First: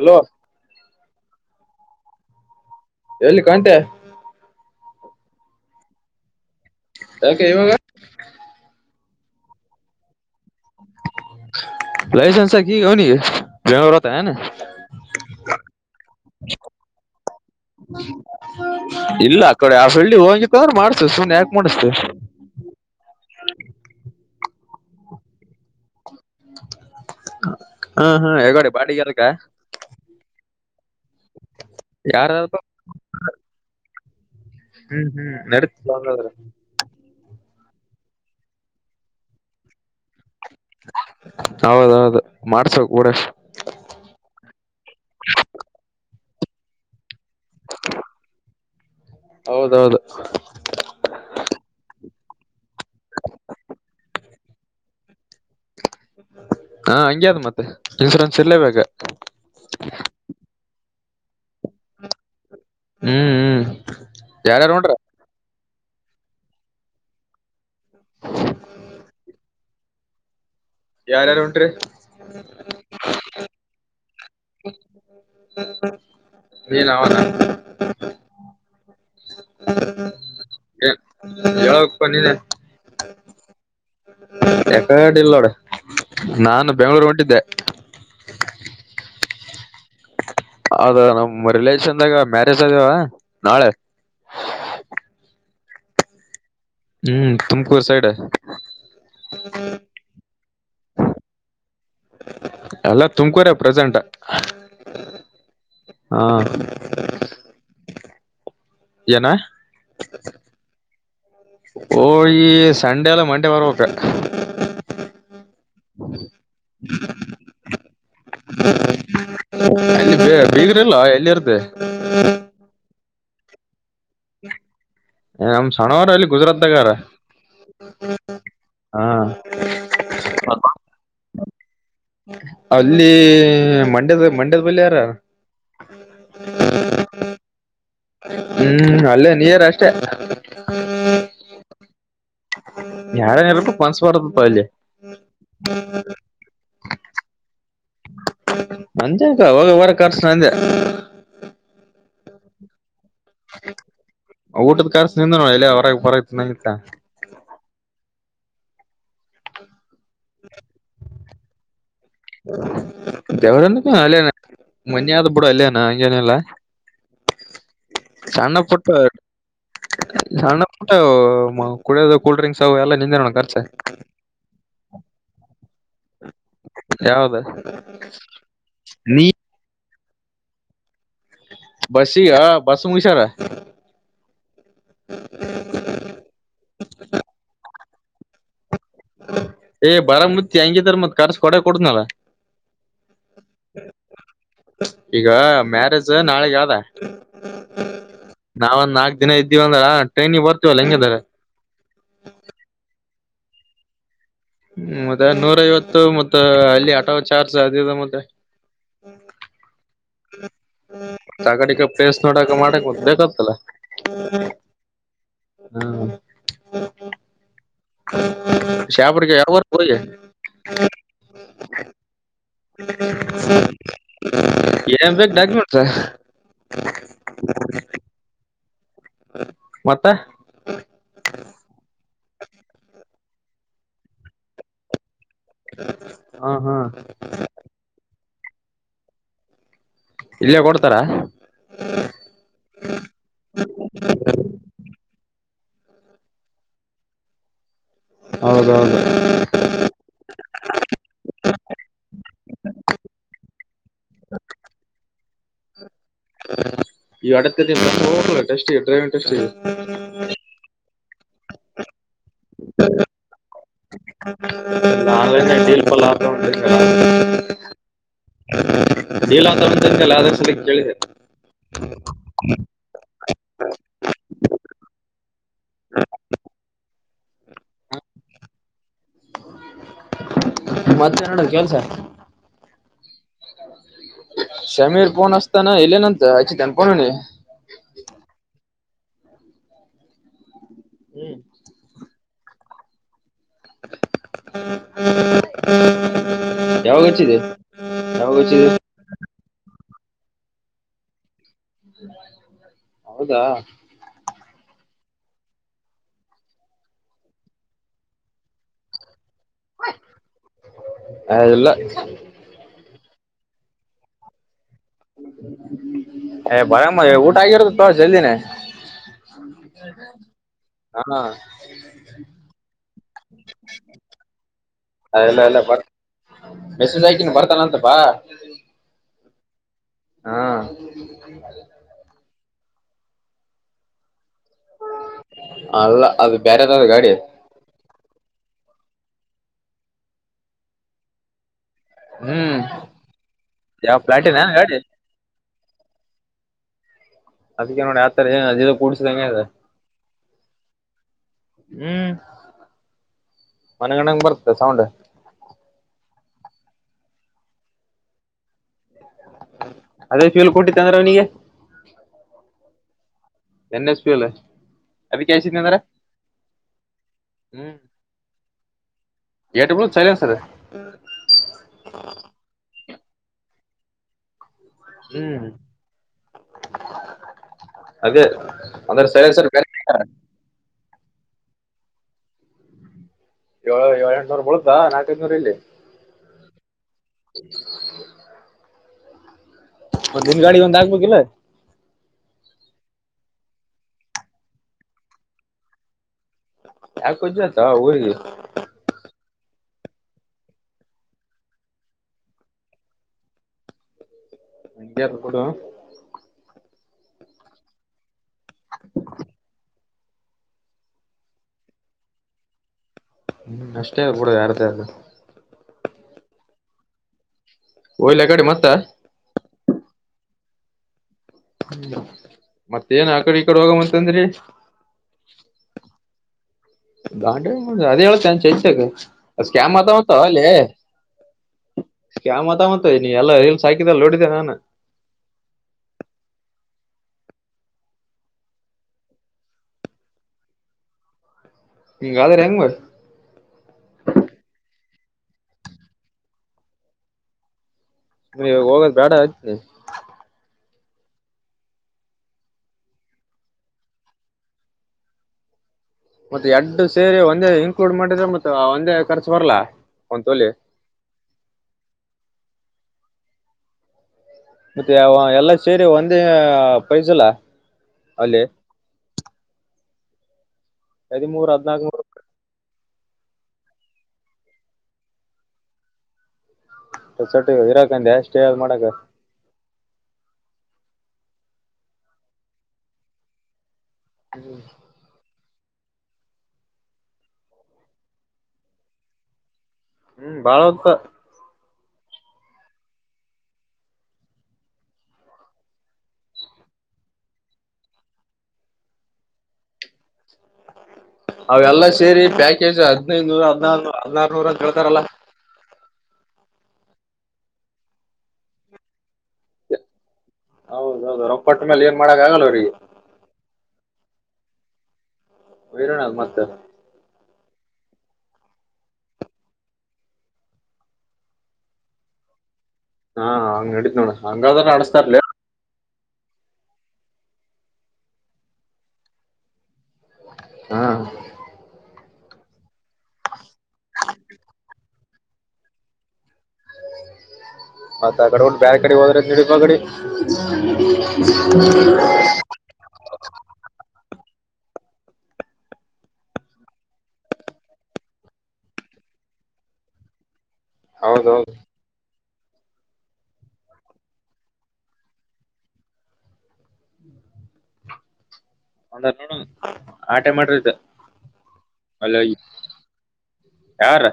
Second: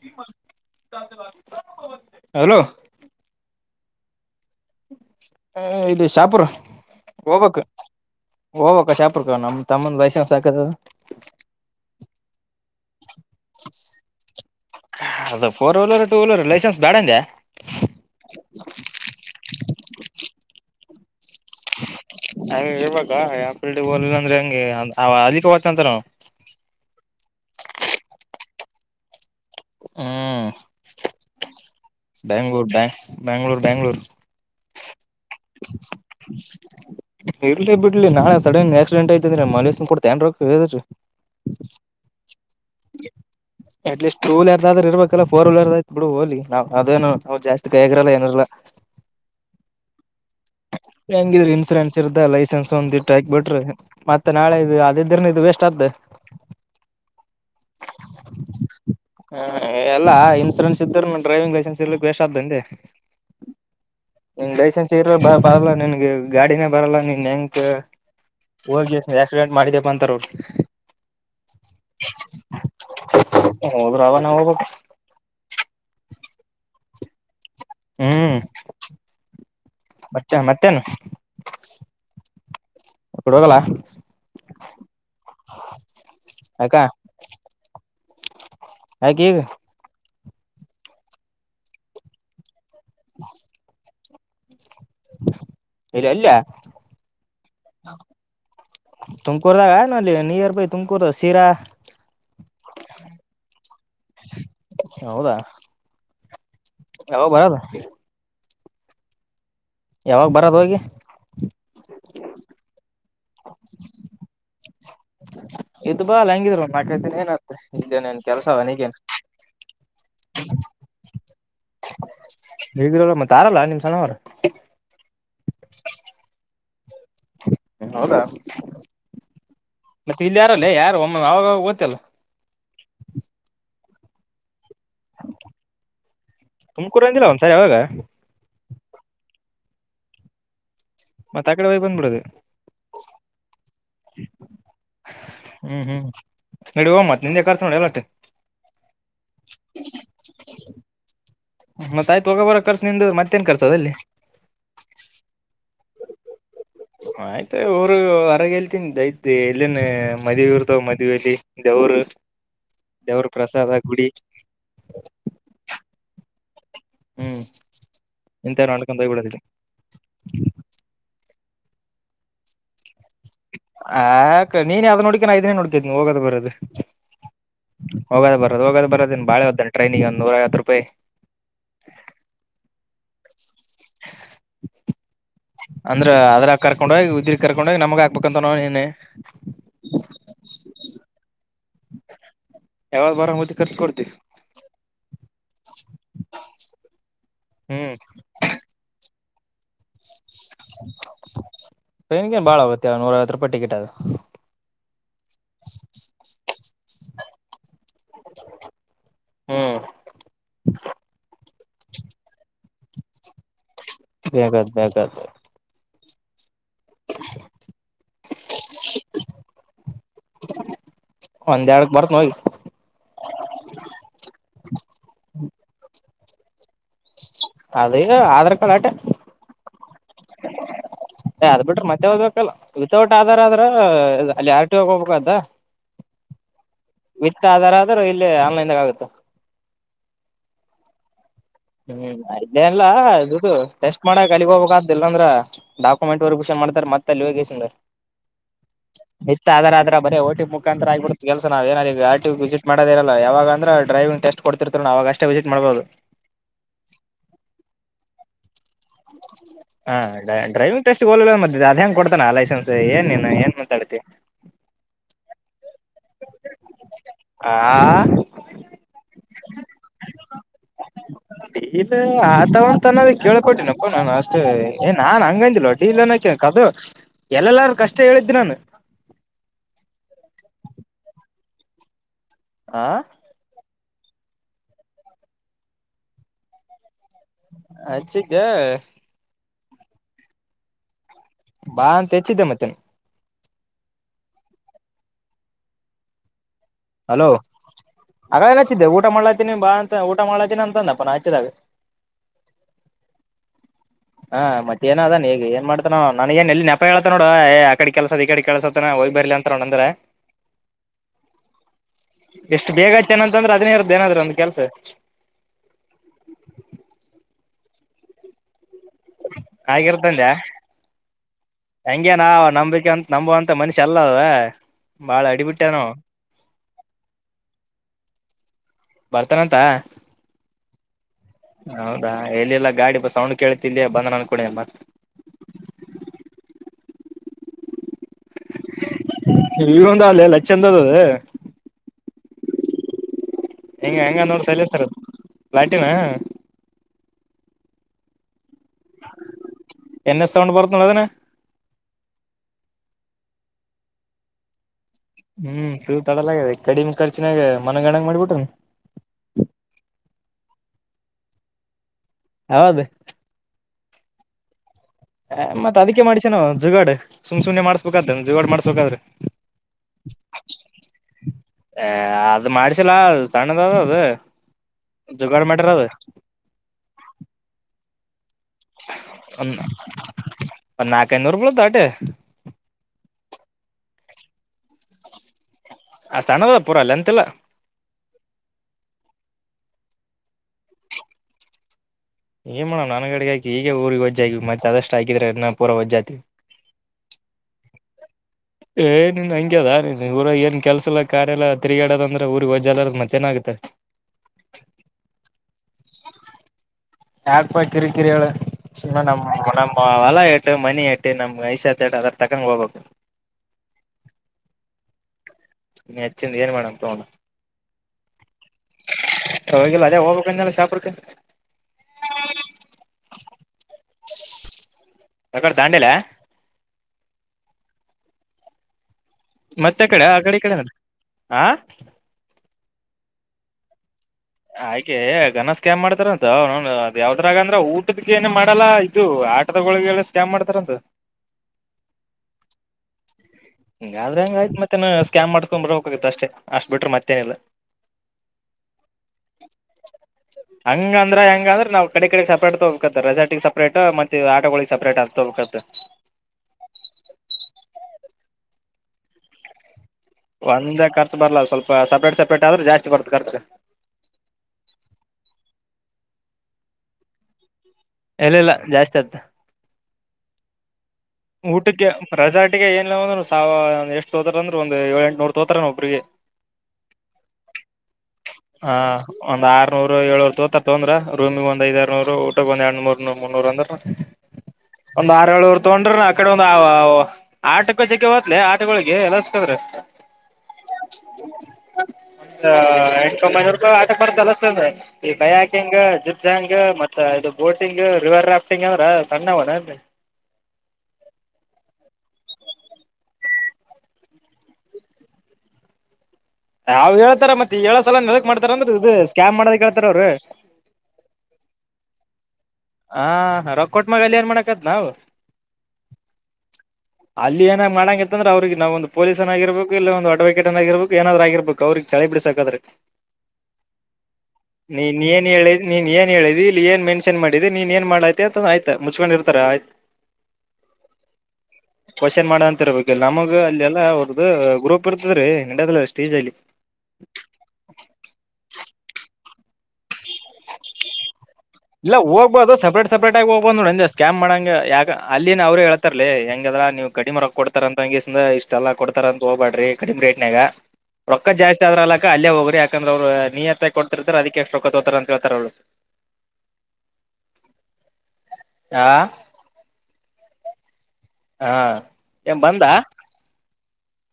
Hello hello. ಎಲ್ಲಿ ಕಾಂಟೆ. ಹ ಇಲ್ಲಿ ಶಾಪುರ್ ಯಾಕೆ ಹೋಗಬಕ್. ಇವಾಗ ಹೋಬಕ ಶಾಪುರ್ಕ ನಮ್ ತಮ್ಮಂದ ಲೈಸೆನ್ಸ್ ಹಾಕದ. ಲೈಸೆನ್ಸ್ ಹಾಕಿ [unintelligible] ಅದ four wheeler two wheeler licence ಬ್ಯಾಡ ಅಂದ್ಯ. ಇಲ್ಲ ಆ ಕಡೆ ಆ ಫೀಲ್ಡ್ ಹೋಗಕ್ಕಿತ್ತಂದ್ರ ಮಾಡ್ಸ್ ಸುಮನೆ ಯಾಕ ಮಾಡಿಸತಿ. ಎ ಇರಬೇಕ ಆ ಫೀಲ್ಡ್ಗೆ ಹೋಗ್ಲಿಲ್ಲ ಅಂದ್ರ ಹೆಂಗ್ ಅವಾ ಅದಿಕ್ಕ ಹೋತನ ಅಂತಾನ ಅವ ಹಾ ಹಾ ಏಕಡಿ ಬಾಡಿಗೇರಕ. ಹ್ಮ್ ಯಾರ ಬೆಂಗ್ಳೂರ್ ಬ ಬ್ಯಾಂಗ್ಳೂರ್ ಬೆಂಗ್ಳೂರ್. ಹ್ಮ್ ಹ್ಮ್ ನಡೀತದ ಹಂಗಾದ್ರ. ಇರ್ಲಿ ಬಿಡ್ಲಿ ನಾಳ ಸಡನ್ ಆಕ್ಸಿಡೆಂಟ್ ಐತಂದ್ರ ಮಾಲಿಶ್ ಮ್ಯಾನ್ ಕೊಡ್ತಿ ಏನ್ ರೋ ಹೌದೌದ ಮಾಡ್ಸಬೇಕ್ ಬಿಡ. ಅಟ್ಲೀಸ್ಟ ಟು ವೀಲರ್ ಆದರ್ ಇರಬೇಕಲ್ಲ ಫೋರ್ ವೀಲರ್ ಐತ್ ಹೋಗ್ಲಿ. ಅದೇನೋ ಅವ ಜಾಸ್ತಿ ಕೈಯಾಗಿರಲ್ಲ ಏನಿರಲ್ಲಾ. ಹೌದೌದ. ಹೆಂಗಿದ್ರ ಇನ್ಸೂರೆನ್ಸ್ ಇರ್ದ ಲೈಸೆನ್ಸ್ ಒಂದ್ ಇಟ್ಟ ಹಾಕ್ ಬಿಟ್ರ. ಮತ್ತ ನಾಳೆ ಇದು ಅದ ಇದ್ರನ ಇದ ವೇಸ್ಟ್ ಆತ್ತದ. ಹಾ ಹಂಗೆ ಅದ ಮತ್ತ ಇನ್ಸೂರೆನ್ಸ್ ಇರ್ಲೇಬೇಕ. ಇನ್ಶೂರೆನ್ಸ್ ಇದ್ರನ್ ಡ್ರೈವಿಂಗ್ ಲೈಸೆನ್ಸ್ ಇರ್ಲಿಕ್ ವೇಸ್ಟ್ ಆತದ ಅಂದೆ. ಹ್ಮ್ ಹ್ಮ್ ಯಾರ್ಯಾರು ಹೊಂಟ್ರ ಬಾ ಬಾರ್ಲ ನಿನಗೆ ಗಾಡಿನೇ ಬರಲ್ಲ ನೀನ್ ಹೆಂಕ್. ಹೋಗಿ ಗೆಸಿಂದ ಆಕ್ಸಿಡೆಂಟ್ ಮಾಡಿದಪ್ಪ ಅಂತಾರ ಅವರು. ಯಾರ್ಯಾರು ಹೊಂಟ್ರಿ ಹೋದ್ರ್ ಅವನ್ ಹೋಗ್ಬೇಕು. ನಿನ್ ಅವನ್ ಹ್ಮ್ ಬಟ್ಟ ಮತ್ [unintelligible] ಒಡೋಗಲ್ಲ ಯಕಡ್ ಇಲ್ಲ ನೋಡ ನಾನ ಯಾಕ ಬೆಂಗ್ಳೂರಗ್ ಹೊಂಟಿದ್ದ್ಯಾ. ಯಾಕ ಈಗ. ಅದ ನಮ ರಿಲೇಷನ್ದಾಗ ಮ್ಯಾರೇಜ್ ಆಗ್ಯಾವ ನಾಳಿ. ಇಲಿ ಎಲ್ಲ್ಯಾ. ಹ್ಮ್ ತುಮಕೂರ್ ಸೈಡ್. ತುಮಕೂರ್ದಾಗ ಏನ್ ಅಲ್ಲಿ ನಿಯರ್ ಬೈ ತುಮಕೂರದಾಗ ಶೀರಾ. ಎಲ್ಲ ತುಮಕೂರೆ ಪ್ರೆಸೆಂಟ್ ಹಾ. ಯಾವ್ಗ ಬರದ. ಏನ ಯಾವಾಗ ಬರೋದು ಹೋಗಿ ಹೋ ಇ ಸಂಡೇಲ್ಲ ಮಂಡೇ ಬರ ಓಕೆ. ಇದ್ದ ಬಾ ಅಲ ಹೆಂಗಿದ್ದರು ಒಂದ್ ನಾಲ್ಕೈ ದಿನ ಏನತ್ತದ ಇಲ್ಲೇನ್ ಏನ್ ಕೆಲ್ಸ ಇಗೇನ್. ಅಲ್ಲಿ ಬೀ ಬೀಗ್ರ ಇಲ್ಲೋ ಎಲ್ಲಿ ಇರ್ತಿ. ಬೀಗ್ರ ಅಲ್ಲ ಮತ್ತ ಆರಲ್ಲ ನಿಮ್ ಸನ್ಣ ಅವ್ರ್. ಏ ನಮ ಸಣವ್ರು ಅಲ್ಲಿ ಗುಜರಾತ್ದ ಆರಾ. ಹೌದಾ ಮತ್ತೆ ಇಲ್ಲಿ ಯಾರಲ್ಲೇ ಯಾರ್ ಒಮ್ಮಅವಾಗ ಅವ್ಗ ಹೋತ್ಯಲ್ಲ. ಅಲ್ಲಿ ಮಂಡ್ಯದ ಮಂಡ್ಯದ ಬಲ್ಲಿ ಆರಾ. ತುಮಕೂರಂದಿಲ್ಲ ಒಂದ್ಸಾರಿ ಯಾವಾಗ. ಹ್ಮ್ ಅಲ್ಲೇ ನೀಯರ್ ಅಷ್ಟೇ. [inaudible] ಮತ್ತ ಅ ಕಡೆ ಹೋಗಿ ಬಂದ್ಬಿಡದ. [unintelligible] ಅಲ್ಲಿ ಹ್ಮ್ ಹ್ಮ್ ನಡಿ ಹೋಂ ಮತ್ತ ನಿಂದೆ ಖರ್ಚು ನೋಡ ಎಲ್ಲಟು. ನಜೆಕ್ಕ ಹೋಗ ಹೋಗ ಬರದ ಖರ್ಚ್ ನಂದೆ. ಮತ್ತ ಆಯ್ತ ಹೋಗ ಬರ್ದ್ ಖರ್ಚ್ ನಿಂದ ಮತ್ತೇನ್ ಖರ್ಚ ಆದಲ್ಲಿ. ಊಟದ ಖರ್ಚ ನಿಂದೆ ನೋ ಇಲ್ಲೆ ಹೊರ್ಗ ಬರಗ ತಿನ್ನಗ ಇತ್ತ ಅಂದ್ರ. ಆಯ್ತ ಊರು ಹೊರಗೆ ಎಲ್ಲಿ ತಿಂತಿ ಆಯ್ತ್ ಇಲ್ಲಿನ್. ಮದಿವಿ ಇರ್ತವ ಮದಿವಿಲ್ಲಿ ದೇವರು ದೇವ್ರ ಪ್ರಸಾದ ಗುಡಿ. ಬುಡು ಅಲ್ಲಿನಾ ಹಂಗೇನಿಲ್ಲ ಹ್ಮ್ ಸಣ್ಣ ಇಂತ ಪುಟ್ಟ ನೋಡ್ಕೊಂಡ್ ಹೋಗ್ಬಿಡೋದಿಲ್ಲಿ ಸಣ್ಣ ಟ ಮ ಕುಡಿಯೋದ ಕೂಲ್ ಡ್ರಿಂಕ್ಸ ಅವ್ ಎಲ್ಲ ನಿಂದೇ ನೋಡ್ ಖರ್ಚ್. ಯಾಕ್ ನೀನೆ ಅದ ನೋಡ್ಕ್ಯ ನಾ ಇದಿನೇ ನೋಡ್ಕ್ಯತಿನಿ ಹೋಗದ ಬರೋದ. ಯಾವ್ದ ಹೋಗದ ಬರದ ಹೋಗದ ಬರೋದೇನ್ ನೀ ಬಾಳ್ ಹೊತ್ದ್ದೇನ್ ಟ್ರೈನಿಗಿ ಒಂದ್ ನೂರ ಐವತ್ತ ರೂಪಾಯಿ. ಬಸ್ಸಿಗೊ ಬಸ್ ಮುಗ್ಶ್ಯರ. ಅಂದ್ರ ಅದ್ರಗ್ ಕರ್ಕೊಂಡೋಗಿ ಉದ್ರಿ ಕರ್ಕೊಂಡೋಗಿ ನಮಗ್ ಹಾಕ್ಬೇಕಂತನೋ ನಿನ್ನೆ. ಏ ಬರಮುತ್ಯ ಹೇಗಿದ್ರೂನು ಮತ್ ಖರ್ಚ ಕೊಡೇ ಕೊಡ್ತ್ನಲ್ಲ. ಬರಮತಿ ಖರ್ಚ ಕೊಡ್ತಿ. ಈಗ ಮ್ಯಾರೇಜ್ ನಾಳಿಗಿ ಆದ ಹ್ಮ್ ನಾವನ್ ದಿನ ಇದೀವಿ ಅದ್ರ ಟ್ರೈನಿಂಗಿ ಹೋತಿವಲ್ಲ ಹೆಂಗಿದ್ರ. ಟ್ರೈನಗೇನ್ ಬಾಳವ್ ನೂರ್ ಐವತ್ತ್ ರೂಪಾಯಿ ಟಿಕೇಟ್ ಆದ. ಹ್ಮ ಮತ್ತೆ ನೂರೈವತ್ತು ಮತ್ತ ಅಲ್ಲಿ ಆಟೋ ಚಾರ್ಜ್ ಅದು ಇದು ಮತ್ತೆ. ಹ್ಮ್. ಅಕಡಿ ಇಕಡಿ ಪ್ರೇಸ್ ನೋಡಕ ಮಾಡಕ್ ಬೇಕತ್ತಲ್ಲ. [unintelligible] ಹ್ಮ. ಶಾಪುರ್ಗಿ ಯಾವಾಗ್ ಬರ್ತಿ ಊರಿಗಿ. ಒಂದೆರಡಕ್ ಬರ್ತನ್ ಹೋಗಿ. ಏನ್ ಏನ್ ಬೇಕ್ ಡಾಕ್ಯುಮೆಂಟ್ಸ. ಅದ ಆಧಾರ್ ಕಾರ್ಡ್ ಆಟೆ. ಮತ್ತ. ಏ ಅದ್ ಬಿಟ್ರೆ ಮತ್ತೆ ಯಾವಬೇಕಿಲ್ಲ ವಿತೌಟ್ ಆಧಾರ್ ಆದ್ರ ಅಲ್ಲಿ ಆರ್ ಟಿ ಯೋ ಹೋಗಬೇಕ ಆತ್ದ. ಹ ಹ. ವಿತ್ ಆಧಾರ್ ಆದ್ರ ಇಲ್ಲಿ ಆನ್ಲೈನ್ದಗ ಆಗತ್ತ. ಇಲ್ಲೇ ಕೊಡ್ತಾರಾ. ಹ್ಮ್ ಇದೇನಿಲ್ಲ ಇದುಕು ಟೆಸ್ಟ್ ಮಾಡಕ ಅಲಿಗ್ ಹೋಬೇಕ ಆತ ತ್ತಿಲ್ಲಂದ್ರ ಡಾಕುಮೆಂಟ್ ವರಬುಶನ್ ಮಾಡ್ತಾರ ಮತ್ತ ಅಲ್ಲ ಹೊಗೆಸಿಂದ. ಹೌದೌದು. ಇತ್ತ ಆದ್ರ ಅದ್ರ ಬರೆ ಓಟಿಪಿ ಮುಖಾಂತರ ಆಗ್ಬಿಡ್ತ ಕೆಲ್ಸನ್ ನಾವ ಏನ ಆರ್ಟಿ ವಿಸಿಟ್ ಮಾಡದೆ ಇರಲ್ಲ ಯಾವಾಗಂದ್ರ ಡ್ರೈವಿಂಗ್ ಟೆಸ್ಟ್. ಕೊಡ್ತಿರ್ತಾರ ನೋಡ ಅವಾಗಷ್ಟೇ ವಿಸಿಟ್ ಮಾಡ್ಬೋದು. ಈ ಅಡ್ [unintelligible] [unintelligible] ಟೆಸ್ಟಿಗ ಡ್ರೈವಿಂಗ ಟೆಸ್ಟಿಗ ಹಾ ಡೈ ಡ್ರೈವಿಂಗ್ ಟೆಸ್ಟಿಗ ಹೋಲಿಲ್ಲ ಮತ್ ಅದಹ್ಯಾಂಗ ಕೊಡ್ತಾನ ಲೈಸನ್ಸ್ ಏನ್ ನೀನ್ ಏನ್ ಮಾತಾಡ್ತಿ. ನಾಂಗ ಕಲಿಪಲ್ಲಾ [unintelligible] ಆ ನಿಲ್ಲ ಅಂತ [unintelligible] ಅದ್ರಸಲ್ಯಕ್ ಕೇಳಿದೆ. ಇಲ್ಲ ಆತವಂತ ಅನ್ನೋದ ಕೇಳ್ಕೊಟ್ಟಿನಕ್ಕು ನಾನು ಅಷ್ಟೆ ಏ ನಾನ್ ಹಂಗಂದಿಲ್ಲೋ. ಇಲ್ಲನಕೇನ್ ಕದು ಎಲ್ಲಲ್ಲಾರಕಷ್ಟ ಹೇಳಿದ್ದ ನಾನು. ಮತ್ತೆನ್ ನಡದ್ ಕೆಲ್ಸ. ಆ ಸಮೀರ ಫೋನ ಹಸ್ತನ್ ಎಲ್ಲಹನಂತ್ ಹಚ್ಚಿದೆನ್ ಫೋನ ಅವ್ನಿಗ್. ಅಚ್ಚಿದ್ಯ. ಹ್ಮ್ ಬಾ ಅಂತ ಹೆಚ್ಚಿದ್ದೆ ಮತ್ತೆ. ಹ್ಮ್ಮ ಹ್ಮ [unintelligible] ಹಲೋ ಯಾವಾಗಚ್ಚಿದೆ ಆಗಾಗ ಯಾವಾಗಚ್ಚಿದಿ. ಹಚ್ಚಿದ್ದೆ ಊಟ ಮಾಡ್ಲ ತಿನಿ ಬಾ ಅಂತ ಊಟ ಮಾಡ್ಲತಿನಂದಪ್ಪಾ ನಾ ಹಚ್ಚಿದಾಗ. ಹೌದಾ ಹಾ ಮತ್ತೇನ ಅದಾನ ಈಗ ಏನ್ ಮಾಡತಾನೊ ನನ್ಗೆನ್ ಎಲ್ಲಿ ನೆಪ ಹೇಳ್ತನೋಡ ಏ ಆಕಡಿ ಕೆಲ್ಸದ ಈಕಡಿ ಕೆಲ್ಸತ್ತನ ಹೋಗ್ ಬರ್ಲಿಂತ. ತರುಣಂದ್ರ್ಯಾ. ಏ ಇಲ್ಲ ಎಷ್ಟು ಬೇಗ ಹಚ್ಚ್ಯನನಂತಂದ್ರ ಅದನೆ ಇರ್ತ ಏನಾದ್ರು ಒಂದ ಕೆಲ್ಸ. ಏ ಬರಮ್ ಊಟ ಆಗಿರ್ತತೋ ಜಲ್ದಿನೇ. ಆಗಿರ್ತಂದ್ಯಾ. ಹಾ ಹೆಂಗೇನಾ ನಂಬಿಕೆ ನಂಬುವಂತ ಮನುಷ್ಯ ಅಲ್ಲದ ಬಾಳ ಹಡಿಬಿಟ್ಟೇನವ. ಮೆಸಜ್ ಹಾಕಿನಿ ಬರ್ತಾನಂತ ಬಾ. ಬರ್ತಾನಂತ ಹಾ ಹೌ. ಬಾ ಇಲ್ಲಿಲ್ಲಾ ಗಾಡಿ ಬ ಸೌಂಡ್ ಕೇಳ್ತಿಲ್ಲೆ ಬಂದ್ನ ಅನ್ಕೊಂಡೆ ಮತ್. ಅಲ್ಲ ಅದು ಬ್ಯಾರೆದಾದ ಗಾಡಿ. ಈಗೊಂದಾಲೆ ಲಚ್ಚಂದಾದದೂ. ಹ್ಮ್ ಯಾವ ಹೆಂಗ ಹೆಂಗ ಅದ್ ಪ್ಲಾಟಿನ ನೋಡು ಗಾಡಿ ಸೈಲೆನ್ಸರು [unintelligible] ಅದಕ್ಕೆ ನೋಡ ಯಾವತರ ಏ ಅದಿದ ಕೂಡ್ಸಿದಂಗಗ್ಯದ. ಎನ್ ಎಸ್ ಸೌಂಡ್ ಬರ್ತ್ ನೋಡ್ ಅದನ ಹ್ಮ್ ಮನಗಂಡಂಗ ಬರ್ತ್ತ ಸೌಂಡ್. ಹ್ಮ್ ತುತ್ ಅಡಲಾಗದ್ಯ ಕಡಿಮಿ ಖರ್ಚಿನಾಗ ಮನ್ಂಗಣಂಗ್ ಮಾಡ್ಬೀಟ್ಟಿರೆನ್. ಅದೇ ಫ್ಯೂಲ್ ಕೊಟ್ಟಿತ್ತಂದ್ರ ಅವ್ನಿಗಿ. ಯಾವದು. N S P L. ಆ ಮತ್ ಅದಕೆ ಮಾಡಸ್ಯನವ ಜುಗಾಡ್ ಸುಮ್ ಸುಮ್ಮನೆ ಹ್ಮ್ ಮಾಡ್ಸಬೇಕಾತದೇನ ಜುಗಾಡ್ ಮಾಡಸ್ಬೇಕಾದ್ರ. ಏಟ್ ಬೀಳುತ್ತೆ ಸೈಲೆನ್ಸರ್. ಏ ಅದ ಮಾಡ್ಸಿಲ್ಲ ಅದ ಸಣ್ಣದದ ಅದ. ಹ್ಮ್ ಅದೇ. ಅಂದ್ರೆ ಸೈಲೆನ್ಸರ್ ಒಂದ ನಾಲ್ಕೈದು ನೂರ ಬೀಳುತ್ತದ ಅಟೆ ಏಳ ಏಳ ಎಂಟನೂರ್ ಬೀಳತ್ದ ನಾಲ್ಕೈದುನೂರ ಎಲ್ಲಿ ಆ ಸಣ್ಣದವ ಪುರಾ ಲೆಂತ್ ಇಲ್ಲಾ ಮಂದ್ ನೀನ ಗಾಡಿಗಿ ಒಂದ್ ಹಾಕಬೇಕಿಲ್ಲ ಈಗ ಮಾಡಮ್ ನು ಗಾಡಿಗಿ ಹಾಕಿ ಈಗ ಊರಿಗೆ ವಜ್ ಆಗಿವಿ ಮತ್ತ ಅದಷ್ಟಹಾಕಿದ್ರ ನಾ ಪೂರಾ ವಜ್ಜಾತಿವ ಯಾಕೋಜ್ಂತ ಊರಿಗೆ ಏ ನಿನ್ ಹಂಗೆ ಅದ ನೀನ್ ಇವರ ಏನ್ ಕೆಲ್ಸ ಇಲ್ಲ ಕಾರ್ಯ ಎಲ್ಲ ತಿರುಗಾಡದಂದ್ರೆ ಊರಿಗೆಗ್ ವಜ್ಜಿ ಅದ ಮತ್ತೇನ್ ಆಗತ್ತ ಹಗೆಅದ ಬಿಡು ಯಾಕಪ್ಪ ಕಿರಿ ಕಿರಿ ಹೇಳ ಸುಮ್ಮನ ನಮ್ ನಮ್ಮ್ ಹೊಲ ಎಟ್ಟು ಮನಿ ಎಟ್ಟು ನಮ್ ಐಸತ್ಟ್ ಅದ್ರ ತಕಂಗ್ ಹೋಗ್ಬೇಕು ಹ್ಮ್ ಅಷ್ಟೇ ಬಿಡ ಯಾರದೇನ ಹೆಚ್ಚಿಂದ ಏನ್ ಮಾಡನ ತೋ ಹೋಯಿಲ ಎಕಡೆ ಮತ್ತ ಹೋಗಿಲ್ಲ ಅದೇ ಹೋಗ್ಬೇಕಂದಲ್ಲ ಶಹಾಪುರ ಕ್ ಮತ್ತೇ ಏನ್ ಆ ಕಡೆ ಈ ಕಡೆ ಹೋಗಂತಂದ್ರಿ ಎಕ್ಕಡಿ ದಾಂಡಿಲ್ಲಿಯಾ ಗಾಡಿ ಅದೇಳ ನ್ ಚೆಚಕ್ಕೆ ಶ್ಯಾಕಮ್ಮ್ ಮತ್ತೆ ಕಡೆ ಅದಾವಂತೋ ಆ ಕಡೆ ಈ ಅಲ್ಲೇ ಕಡೆ ಹ ಶ್ಕ್ಯಾಮ್ ಆತ ಒತ್ತೊ ಇಲ್ಲೇ ನೀ ಎಲ್ಲಾ ರೀಲ್ಸ ಹಾಕಿದಲ್ಲಿ ನೋಡಿದ ನಾನ ಹಾಗಯೆ ಗಣಾ ಸ್ಕ್ಯಾಮ್ ಮಾಡ್ತಾರಂತ ನ ಅ ಯಾವ್ದ್ರಾಗ ಅಂದ್ರ ಊಟದಕ್ಕೆ ಏನೇ ಮಾಡಲ್ಲಾ ಇದು ಆಟದೊಳಗೆ ಸ್ಕ್ಯಾಮ್ ಮಾಡ್ತಾರಂತ ಹಿಂಗಾದರ ಹೆಂಗ ಹಿಂಗಾದ್ರೆ ಹಂಗ ಆಯ್ತ್ ಮತ್ತೇ ಸ್ಕ್ಯಾಮ್ ಮಾಡ್ಕೊಂಡ್ ಬರಬೇಕತ್ತಷ್ಟೆ ಅಷ್ಟು ಬಿಡ್ರ ಮತ್ತೇನಿಲ್ಲಾ ನೀ ಹೋಗದ ಬೇಡಾ ಆಐತ ಹಂಗಂದ್ರ ಹೆಂಗಂದ್ರ ನಾವ ಕಡೆ ಕಡೆಗೆ ಸಪ್ರೇಟ್ ತೊಕತ ರೆಸಾರ್ಟಿಗೆ ಸಪೇಟ್ ಮತ್ತೆ ಆಟಗಳಿಗೆ ಸಪರೇಟ್ ಅ ತೋಗೋಬೇಕತ್ ಮತ್ತೆ ಎಂಟ ಸೇರಿ ಒಂದೇ ಇನ್ಕ್ಲೂಡ ಮಾಡಿದ್ರೆ ಮತ್ತ ಒಂದೇ ಖರ್ಚು ಬರ್ಲ್ಲಾ ಒಂದೇ ಖರ್ಚು ಬರ್ಲ್ಲ ಸ್ವಲ್ಪ ಸಪ್ರೇಟ್ ಸಪ್ರೇಟ್ ಆದ್ರೆ ಜಾಸ್ತಿ ಕೊಡ್ತ ಖರ್ಚ ಮತ್ತೆ ಅವಾ ಎಲ್ಲಾ ಸೇರಿ ಒಂದೇ ಪೈಸಲ್ಲಾ ಇಲ್ಲಿಲ್ಲಾ ಜಾಸ್ತಿ ಆತ ಹದಿಮೂರ್ ಹದ್ನಾಕ್ ಊಟಕ್ಕೆ ರೆಜಾಟಿಗೆ ಏನಿಲ್ಲ ಅಂದ್ರಾನು ಒಂದು ಸಾವಿರಾ ಎಷ್ಟು ತೋತಾರ ಅಂದ್ರೆ ಒಂದು ಏಳ ಎಂಟುನೂರು ತೋತಾರೇನ ಒಬ್ರಿಗೆ. ರೆಸಾರ್ಟಿಗೆ ಇರಾಕಂದೆ ಸ್ಟೇ ಹಾ ಮಾಡಕ ಒಂದ್ ಆರ್ನೂರ್ ಏಳ್ ನೂರ್ ತೋತಾರ ಅಂದ್ರ ರೂಮಿಗ್ ಒಂದ ಐದ್ರ್ನೂರು ಊಟಗ ಒಂದ್ರಡ್ನೂರ್ ಮುನೂರ್ ಅಂದ್ರು ಹ್ಮ ಒಂದ್ ಆರಏಳನೂರ್ ತಗೊಂಡ್ರ ಆ ಕಡೆ ಒಂದು ಆ ಆಟಕ್ಕ ಜಕ್ಕೆ ಹೋದ್ಲೆ ಆಟಗಳೊಳಗೆ ಎಲ್ಲದಕದ್ರ ಬಾಳ ಹೋತ ಅ ಎ ಇನಕಂಬನ ಆಟಕ ಲ್ಲಂದ್ರ [unintelligible] ಈ ಬಯಾಕಿಂಗ್ ಜುರ್ಜಾಂಗ್ ಮತ್ತ ಇದು ಬೋಟಿಂಗ್ ರಿವರ್ ರಾಫ್ಟಿಂಗ್ ಅಂದ್ರ ಸಣ್ಣ ಹಣರಿ ಅವೆಲ್ಲಾ ಸೇರಿ ಪ್ಯಾಕೇಜ್ ಹದಿನೈದು ನೂರ ಹದಿನಾರುನ ಹದ್ನಾರ ನೂರ ಅಂತೇಳ್ತಾರಲ್ಲಾ ಯಾವ್ ಹೇಳ್ತಾರ ಮತ್ತ ಹೇಳೊನೋ ಸಲ ಅ ಎದಕ್ ಮಾಡ್ತಾರ ಅಂದ್ರ ಇದು ಸ್ಕ್ಯಾಮ್ ಮಾಡದಕ್ ಹೇಳ್ತಾರ ಅವ್ರು ಹೌದೌದು ರೊಕ್ಕ ಕೊಟ್ಟ ಮೇಲೆ ಏನ್ ಮಾಡಕ್ಕ ಆಗಲ್ಲ ಅವರಿಗೆ ಹಾ ರೊಕ್ಕೊಟ್ ಮಾಗ ಅಲ್ಲಿ ಏನ್ ಮಾಡಕಾದ್ ನಾವು [unintelligible] ಮತ್ತ ಅಲ್ಲಿ ಏನ ಮಾಡಂಗತ್ತಂದ್ರೆ ಅವ್ರಿಗೆ ನಾವು ಒಂದು ಪೋಲೀಸನ್ ಆಗಿರ್ಬೇಕು ಇಲ್ಲ ಒಂದು ಅಡ್ವಕಟ್ನ್ ಆಗಿರ್ಬೇಕ ಏನಾದ್ ಆಗರ್ಬೇಕ ಅವ್ರಿಗೆ ಚಳಿ ಬಿಡ ಸಾಕಾದ್ರೆ ಹಾ ಹಂಗ್ ನೆಡಿತ್ ನೋಡ್ ಹಂಗಾದ್ರೆ ನೆಡುಸುತರ್ಲೆ. ಏನ್ ಹೇಳಿದ್ ನೀನ್ ಏನ್ ಹೇಳಿದಿ ಇಲ್ಲಿ ಏನ್ ಮೆನ್ಷನ್ ಮಾಡಿ ದಿ ನೀನ್ ನ್ ಮಾಡತ್ತಿ ಅ ಆಯ್ತಾ ಮುಚ್ಕೊಂಡ ಇರ್ತಾರ ಆಯತ್ ಹಾ ಕ್ವಶನ್ ಮಾಡಂತ ಇರ್ಬೇಕು ನಮಗು ಅಲ್ಲಿ ಎಲ್ಲಾ ಅವರದ್ದು ಗ್ರೂಪ್ ಇರ್ತದ್ ರಿ ನಡದ ಸ್ಟೇಜ್ ಅಲ್ಲಿ. ಮತ್ತ ಆ ಕಡೆ ಒಟ್ಟು ಬ್ಯರೆ ಕಡೆ ಹೋದ್ರ ಮಗಡಿ [unintelligible] ಇ ಅದು ಸಪ್ರೇಟ್ ಸಪ್ರೇಟ್ ಆಗ ಹೋಗಬೋ ನೋ ಸ್ಕಾಮ್ ಮಾಡಂಗೆ ಯಕ ಅಲ್ಲಿನ ಅವ್ರು ಹೇಳ್ತರ್ಲಿ ಹೆಂಗದ್ರ ನೀವು ಗಡಿ ಮರಕ್ ಕೊಡ್ - - ತ ಅಂತ ಅಂಗಸ ಇಷ್ಟೆಲ್ಲಾ ಕೊಡ್ತಾರ ಅಂತ ಹೋಗಬಾಡ್ರಿ ಕಡಿಮಿ ರೇಟ್ ನ್ಯಾಗ. ರೊಕ್ಕ ಹೌದೌದು ಜಾಸ್ತಿ ಆದ್ರ ಅಲಕ ಅಲ್ಲೆ ಹೋಗ್ರಿ ಯಾಕಂದ್ರ ಅವ್ರು ನೀಯತಾಗ್ ಕೊಡ್ತಿರ್ತಾರೆ ಅದಕ್ಕೆ ಅಷ್ಟ ರೊಕ್ಕ ತಗೋತಾರೆ ಅಂತ ಹೇಳ್ತರ್ ಅವ್ರು. ಹಾ ಒಂದಾರ ನೋಡ ಆಟೆ ಮಾಡ್ರತೆ ಹಾ ಅಲ್ಲಿ. ಏನ್ ಬಂದ ಯಾರ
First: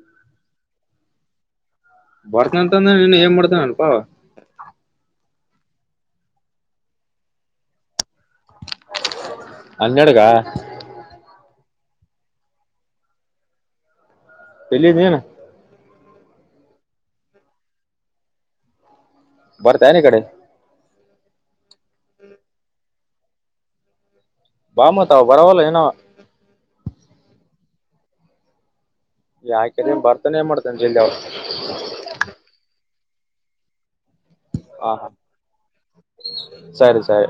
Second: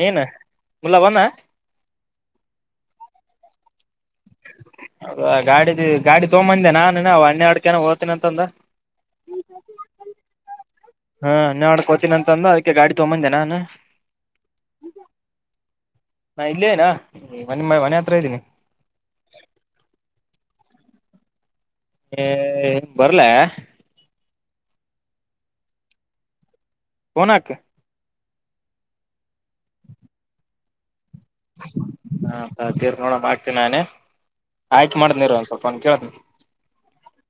ನೀನು ಮುಲ್ಲ ಬನ್ನ. ಬರ್ತನ ಅಂದ್ರೆ ನೀನು ಏ ಮಾಡ್ತವ ಅನ್ಪ. ಅದ ಗಾಡಿ ಗಾಡಿ ತಗೊಬಂದೆ ನಾನು ಅವ ಹನ್ನಎರಡು ಜನ ಹೋಗ್ತೀನ ಅಂತಂದ. ಹನ್ನಡುಗ. ಹಾ ಎಣ್ಣೆ ಹೊಡಿಯೋಕೆ ಹೋಗ್ತೀನಿ ಅಂತ ಅಂದ ಅದಕ್ಕೆ ಗಾಡಿ ತಗೊಂಬಂದೆ ನಾನು. ಎಲ್ಲಿದ್ನೀನು. ನಾ ಇಲ್ ಇದಿನ ಮನ್ ಮನೆ ಹತ್ರ ಇದ್ದೀನಿ. ಬರ್ತನ್ ಈ ಕಡೆ. ಏ ಬರ್ಲ. ಬಾಮತ ಅವ ಬರಲ್ ಏನವ. ಫೋನ್ ಹಾಕ್. ಯಾಕೆ ಬರ್ತಾನೇನ್ ಮಾಡ್ತಾನೆ ಜಿಲ್ದಿ ಅವ್ನು. ಹಾ ತೀರ್ ನೋಡ ಆಗ್ತೀನಿ ನಾನೇ ಆಯ್ಕ ಹ ಮಾಡ್ದನ ಇರ ಒಂದ್ ಸ್ವಲ್ಪ ಕೇಳ್ತೀನಿ. ಸರಿ ಸರಿ